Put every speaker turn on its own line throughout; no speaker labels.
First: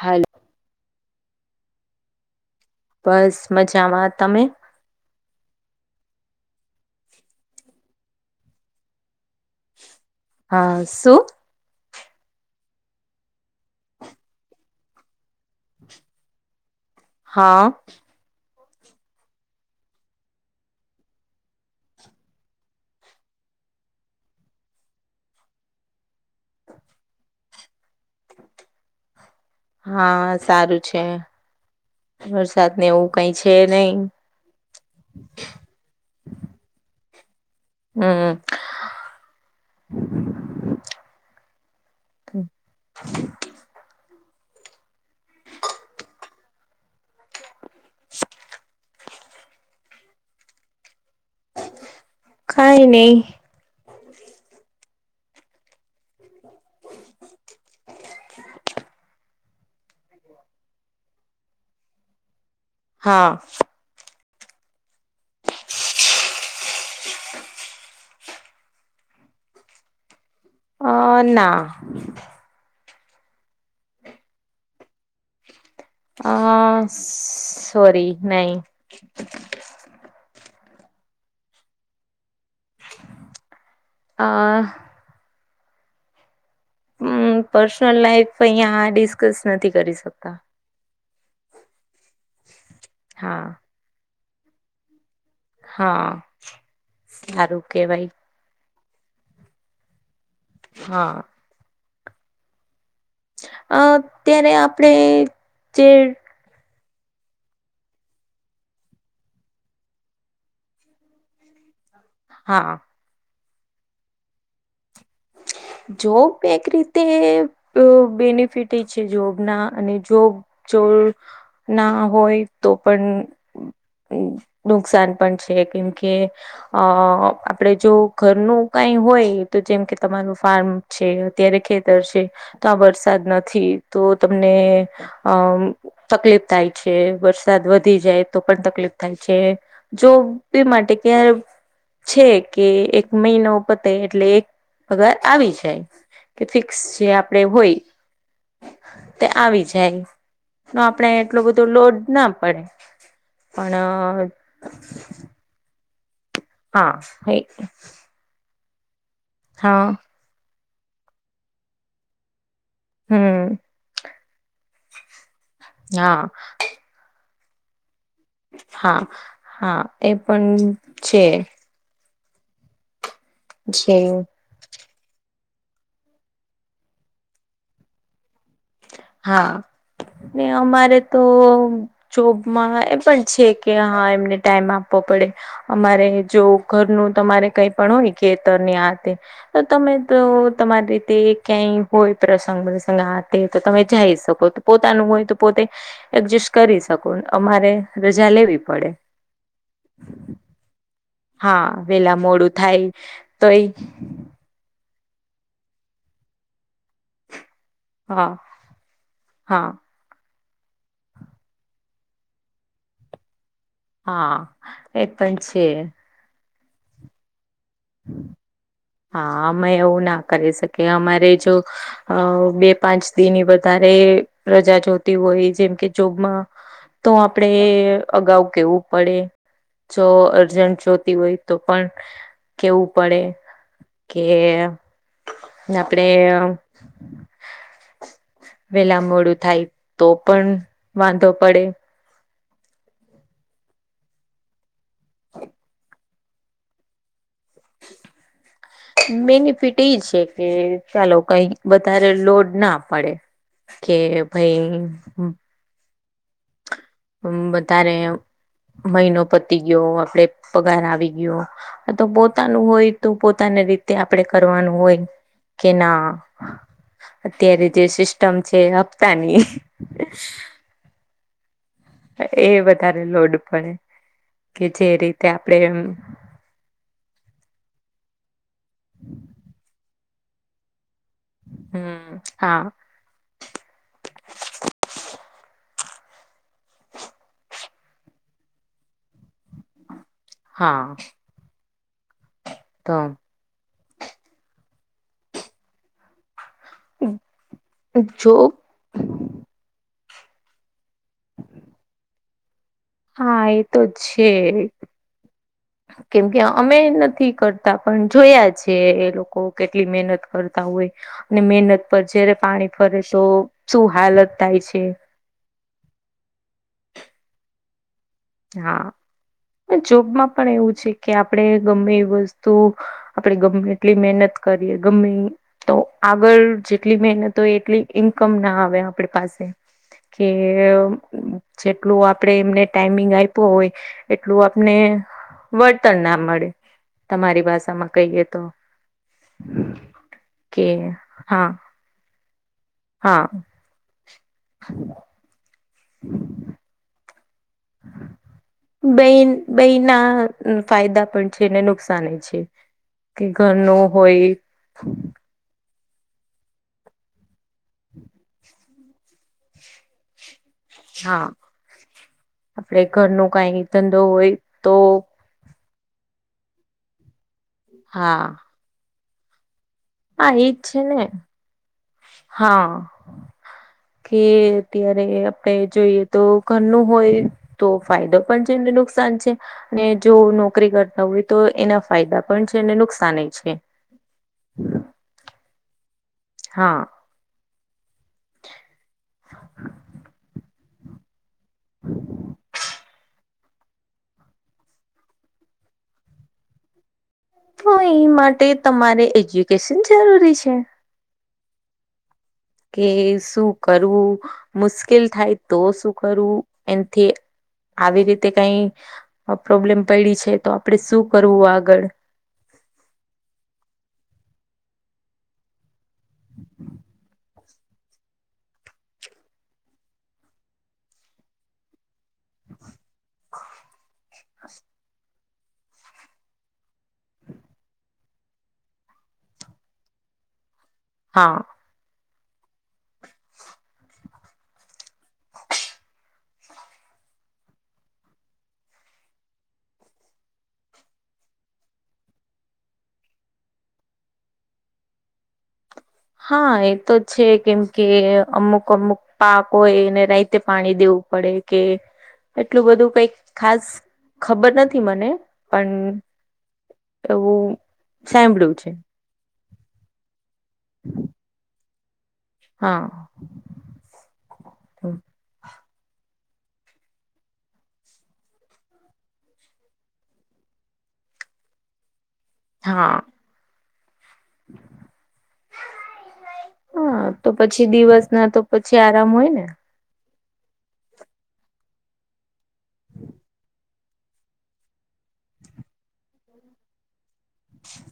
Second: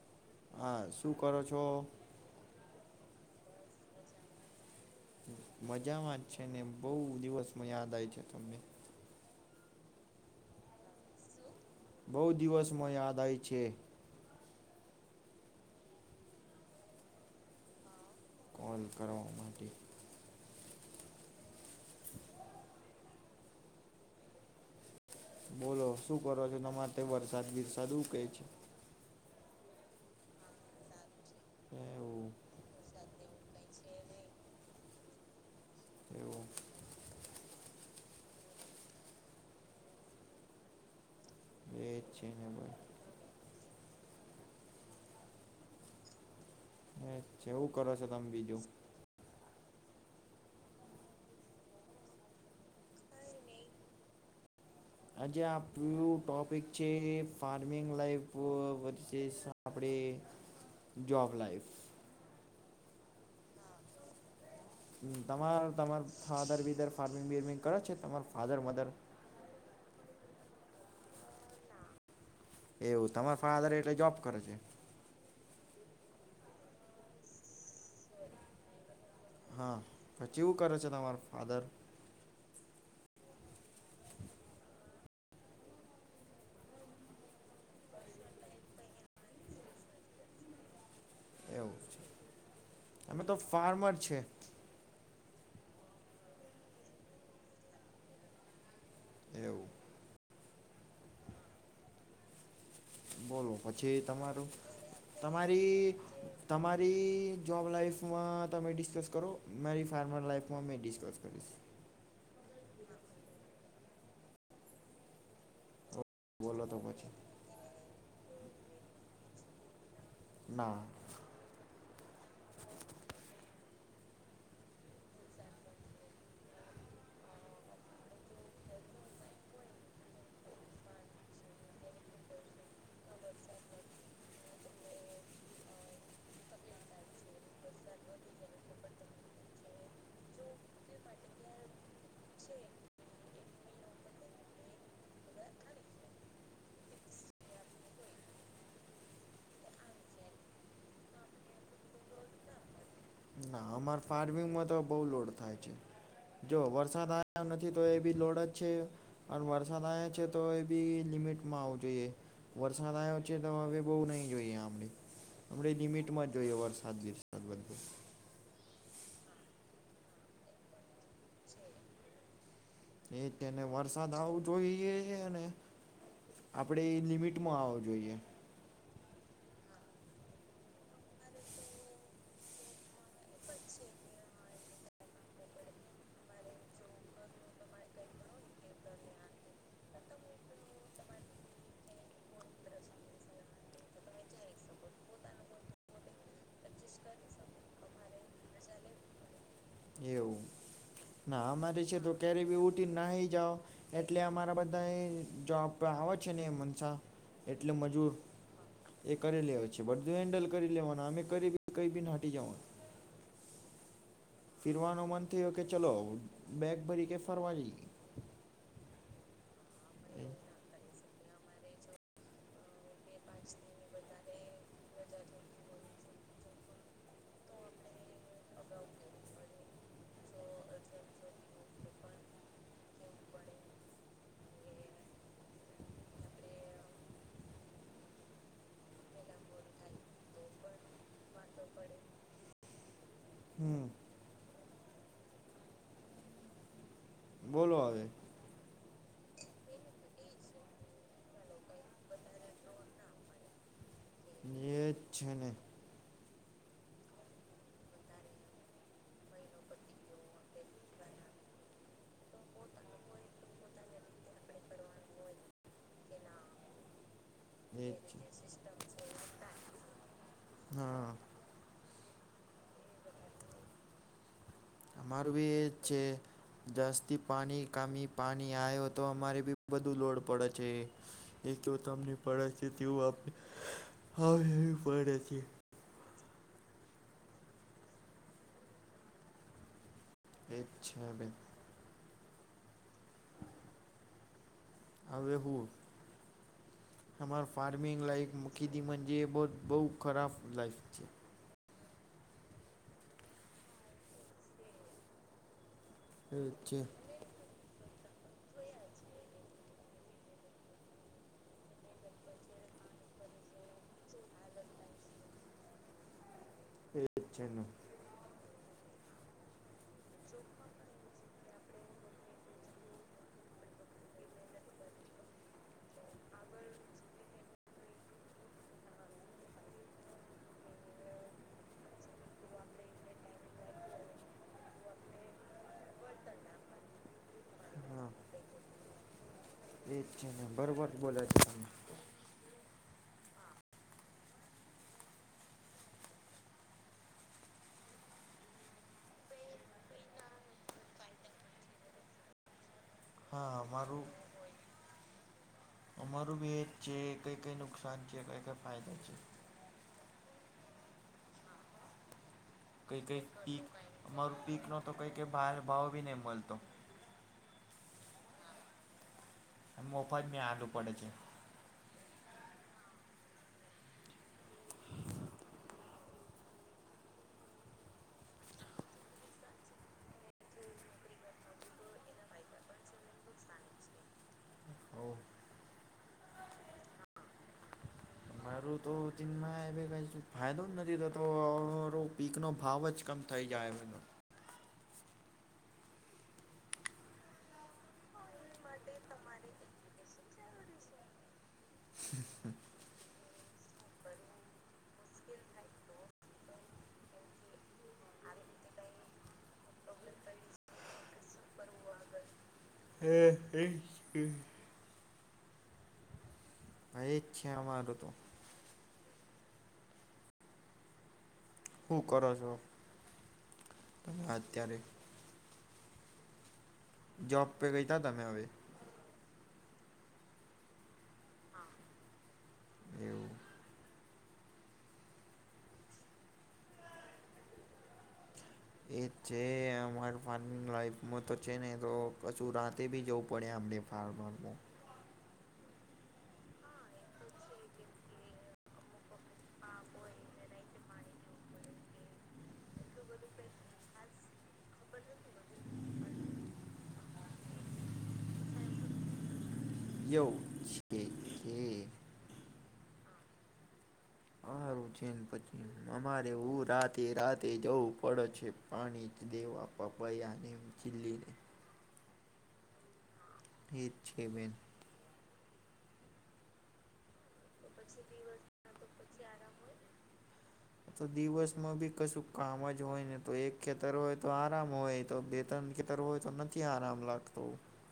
Hello
હા, શું કરો છો?
બસ મજામાં તમે?
મજામાં જ છે ને બહુ દિવસમાં યાદ આઇ છે તમને.
હા શુ?
બહુ દિવસમાં યાદ આઇ છે.
હા.
કોલ કરવા માટે. બોલો શું કરો છો, તમાર તઇ વરસાદ બીરસાદ હું કહે છે?
હા સારું છે,
એવું
વરસાદ ને એવું. કઈ છે નહી.
એવું
હમ હમ.
એ જ છે ને બસ.
[inaudible]
કેવું કરો છો તમ બીજું?
કઈ નહી.
આજે આપણું ટોપિક છે ફાર્મિંગ લાઈફ વશે સ આપણી જોબ લાઈફ.
હા સ
હમ તમાર તમાર ફાધર બિધર ફાર્મિંગ બિર્મિંગ કરે છે તમાર ફાધર મધર.
અ ના.
એવું તમારા ફાધર એટલે જોબ કરે છે.
અ સોરી નહી.
હા તો ચેવું કરે છે તમાર ફાધર?
આ પર્સનલ લાઈફ અહીંયા આ ડિસ્કસ નથી કરી શકતા.
એવું છે, અમે તો
હા
ફાર્મર છે.
હા, સારું કેવાય.
એવું.
હા.
બોલો, પછી તમારું
અત્યારે આપણે જે
તમારી તમારી જોબ લાાઈફમાં તમે ડિસ્કસ કરો, મારી ફાર્મર લાઈફમાં મેં ડિસ્કસ કરીશ.
હા. જોબ
બોલો
એક
તો
રીતે
પછી
બેનિફિટ છે, જોબના અને જો
ના
જોર ના હોય, તો પણ. નુકસાન પણ છે, કેમ કે અ આપડે જો ઘરનું કઈ હોય, તો જેમ કે તમારું ફાર્મ છે, અત્યારે ખેતર છે, તો આ વરસાદ નથી, તો તમને આમ તકલીફ થાય છે, વરસાદ વધી જાય તો, પણ તકલીફ થાય છે. જો એ માટે કે છે કે, એક મહિનો પતે, એટલે એક પગાર આવી જાય કે, ફિક્સ જે આપડે હોય. તે આવી જાય, તો આપણે એટલો બધું લોડ ના પડે.
ના અમાર
પણ
ફાર્મિંગમાં તો બહુ લોડ થાય છે, જો
હા
વરસાદ આવ્યા નથી, તો એ બી લોડ જ છે, અને વરસાદ
હા
આવે છે, તો એ બી લિમિટમાં આવવું જોઈએ. વરસાદ આવ્યો છે,
હમ
તો હવે બઉુ નહીિ જોઈએ, આડે હડે
હા
લિમિટમાં જ જોઈએ વરસાદ. સા [unintelligible] અદબો [unintelligible]
હા, હા, એ પણ છે.
એ તેને
જે
વરસાદ આવઉટ [unintelligible] તો એ છે ને, આપણેે એ લિમિટમાં આવો જોઈએ.
હા ને, અમારે તો. જોબમાં એ પણ છે કે. હા, એમને ટાઈમ આપવો પડે. અમારે જો ઘરનું તમારે કઈ પણ હોય, ખેતરની આ તે તો તમે તો તમારી રીતે ક્યાંય હોય, પ્રસંગ-પ્રસંગ તો તમે જઈ શકો, પોતાનું હોય તો પોતે. એડજસ્ટ કરી શકો, અમારે રજા લેવી પડે.
એવું ના
હા
અમારે છે, તો
વેલા
કેરી
મોડું
બી
થાય
ઉઠીને નાઈ જાઓ,
તોય
એટલે અમારા બધા ક જબ આવ છે નને એમનસા [unintelligible] એટલે મજૂર
હા
એ કરેલી
હા
હોય છે, બધું. હેન્ડલ કરી લેવાના, અમે કરી કઈ નાટી જવાનું.
હા, એ પણ છે.
તો બેગ ભરી કે, ફરવા જઈએ.
હા, અમે એવું ના કરી શકીએ, અમારે જો બે પાંચ દિની વધારે પ્રજા જો. હોય, જેમકે જોબમાં તો આપડે અગાઉ કેવું પડે. જો અર્જન્ટ જોતી હોય, તો પણ. કેવું પડે કે, આપડે વેલા મોડું થાય, તો પણ વાંધો પડે.
હમ. બોલો, આવે.
બેનિફિટ એ છે કે [unintelligible] કઈ વધારે લોડ ના પડે કે ભાઈ
એ છે ને
વધારે મહિનો પતી ગયો આપડે પગાર આવી ગયો આ તો પોતાનું હોય તો પોતાને રીતે આપડે કરવાનું હોય. કે ના અત્યારે જે
એ જ
સિસ્ટમ છે હપ્તાની
હા
એ વધારે લોડ પડે કે જે રીતે
અમારું બી
આપણેે
એ
એમ
છે જસ્થી પાણી કામી પાણી આવ્યો તો અમારે બી બધું લોડ પડે છે એ એક તો તમને
હમ
પડે
હા
છે તેવું આપણે ફાવ એવી પડે છે.
[unintelligible]
એ જ
હા
છે [unintelligible]
[inaudible]
હવે હું તમાર ફાર્મિંગ
જો
[unintelligible] બહુ ખરાબ લાઈફ છે.
હા એ તો છે કેમ
એ
કે અમે
જ
નથી કરત તા પણ જોયા છે એ લોકો કેટલી મહેનત કરતા હોય અને મહેનત પર જ્યારે પાણી ફરે તો શું હાલત થાય છે
એ છેનું
હા જોબમાં પણ એવું છે કે આપણેે ગમે એ વસ્તુ આપડે ગમે એટલી મહેનત કરીએ ગમે તો આગળ જેટલી મહેનત હોય એટલી ઇન્કમ ના આવે આપણી પાસે કે જેટલું આપણેે એમને ટાઈમે આયપો હોય એટલું આપને વળતર ના મળે. તમારી ભાષામાં કહીએ તો
એ છે ને
કે
બરોબર બોલા છે
હા
તમે
હા [unintelligible] [inaudible]
[inaudible]
બે બે ના ફાયદા પણ છે ને નુકસાન છે કે
હા
ઘરનું
અમારું
હોય
અમારું ભી એજ છે કઈ કઈ નુકસાન છે કઈ કઈ ફાયદો છે.
હા આપડે
કઈ
ઘર નો કઈ ધંધો હોય તો
કે બાર ભાવ બી નઈ મલતો
હા
મોફાત
હા
મે
એજ
આલુ પડે
ને
છે.
હા કે અત્યારે આપણે જોઈએ તો ઘરનું હોય તો ફાયદો પણ છે એમને નુકસાન છે. અને જો નોકરી કરતા હોય તો એના ફાયદા પણ છે અને નુકસાન એ છે.
ઓ
હા
મારુ તો [unintelligible] એ ક ફાયદો જ નથી થતો [unintelligible] પીક નો ભાવ જ કમ ઉ થઈ જ જાાયવા [unintelligible]
તો એ માટે તમારે એજ્યુકેશન જરૂરી છે.
હ, હ.
કે શું કરવું? મુશ્કેલ થાય તો, શું કરવું? એથી. આવી રીતે કઈ પ્રોબ્લેમ પડી છે, તો આપડે શું કરવું આગળ?
હ, એ
હમ.
હ, એ જ છે, અમારું તો. હું કરો છો? અને અત્યારે જોબ પે ગયાતા, તમે હવે.
હા.
એવું. એ છે, અમાર ફાર્મિંગ લાઈફમાં તો છે ને, તો કશું રાતે બી જવું પડે અમણે. પાર મારબો.
હા, એ તો છે, કેમ કે અમુક-અમુક પાક હોય, એને રઈતે પાણી દેવું પડે કે, એટલું બધું કઈક ખાસ ખબર નથી, મને પણ એવું સાંભળ્યું છે.
છે છે [unintelligible]
હા.
અમારું છેને, પછી અમારે હું રાતે રાતે જવું પડે છે. પાણી દવા પાપા યાને ચીિલ્ [unintelligible]
હા.
છ બેન.
હા, તો પછી દિવસ ના તો પછી આરામ હોય ને.
તો દિવસમાં બી કશું કામ જ હોય ને, તો એક ખેતર હોય તો, આરામ હોય તો, બે-તેર ખેતર હોય તો નથી, આરામ લાગતો.
હ.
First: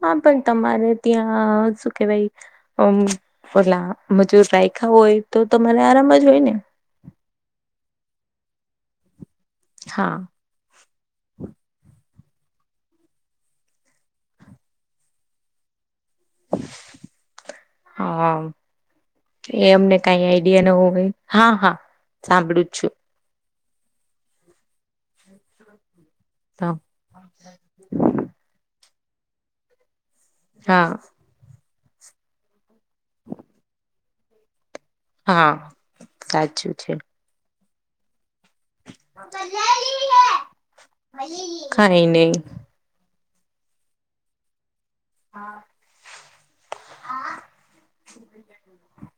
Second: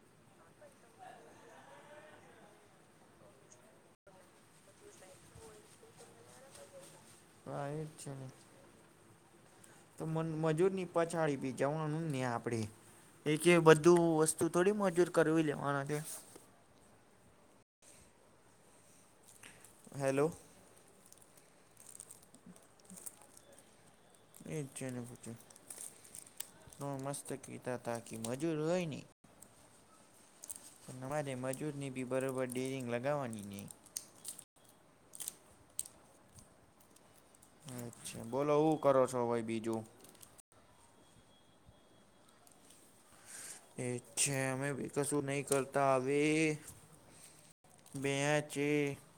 હા, પણ તમારે ત્યાં શું કેવાય? મ પલા મજૂર રાયખા હોય તો, તમારે આરામ જ હોય ને.
હા, એજ છે. તો
હા
મજૂરની પછાડી બી જવાનું ને, આપણેે. એક બધું વસ્તુ થોડી મજૂર કરવી લેવાના છે.
હા, એ અમને કઈ
હેલો
આઈડિયા નહિ હવે. હા, હા, સાંભળું છું.
એચ્છા ન પૂછે [unintelligible]
ત [unintelligible]
તો મસ્ત કહેતા હતા કે, મજૂર હોય ને‌.
હા
પણ અરે મજૂરની બી બરોબર, ડેરિંગ લગાવવાની નહીં.
હા, સાચું છે.
અચ્છા, બોલો. કરો છો ભાઈ બીજું?
કઈ નહી.
એ છે, અમે ભી કશું નહી કરે. તાવે બેચ [unintelligible]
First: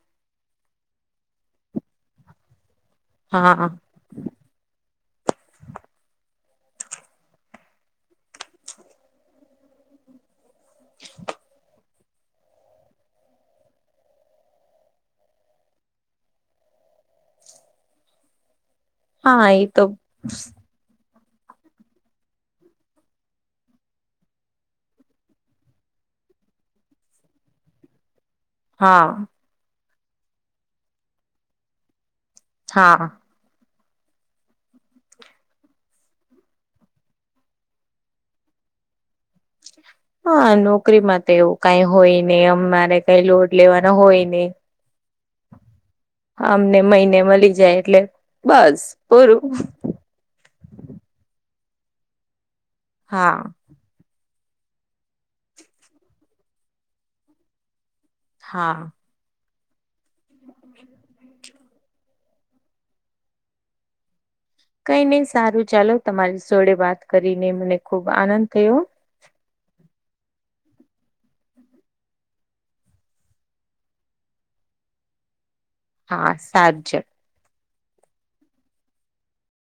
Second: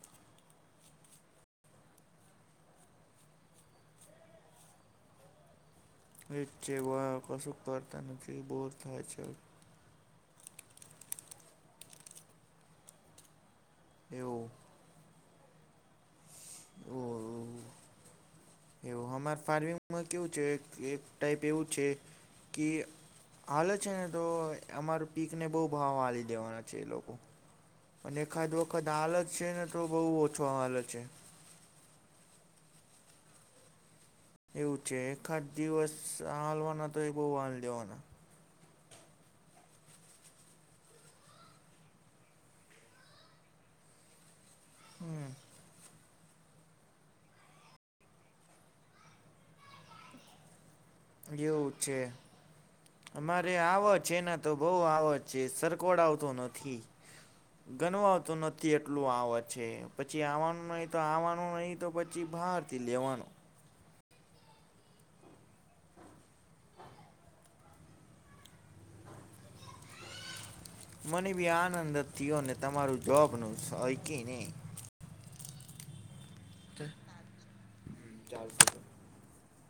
હા, હા.
[unintelligible] બો થાય છે.
[inaudible]
એવું. ઓ એવું હમાર
હા એ તો
ફાર્મિંગમાં કેવું છે, એક ટાઈપ એવું છે, કે હાલે છે, ને તો અમાર પીકને બો ભાવ હાલી દેવાના છે, એ લોકો અને એખાદ વખત
હા
હાલત છે, ને તો બો ઓછો હાલે છે.
હા.
એવું છે, એખાદ દિવસ હાલવાના તો એ બો હાલ દેવાના
હા નોકરીમાં તો એવું કાઈ હોય ને અમારે કઈ લોડ લેવાના હોય ની
હમ.
અમને મહિને મલી જાય એટલે બસ પૂરું
એવું છે,
હા
અમારે આવ છે, ન તો બો આવજ છે. સરખો આવતો નથી ગણ તો નથી
હા
એટલું આવ છે, પછી આવવાનું નહી તો આવવાનું નહી તો પછી બહારથી લેવાનું
કઈ નહી સારું ચાલો તમારી જોડે વાત કરીને મને ખુબ આનંદ થયો
મને બી આનંદ જ થયો ને તમારું જોબનું [unintelligible]
હાસ
[unintelligible] ચાલશે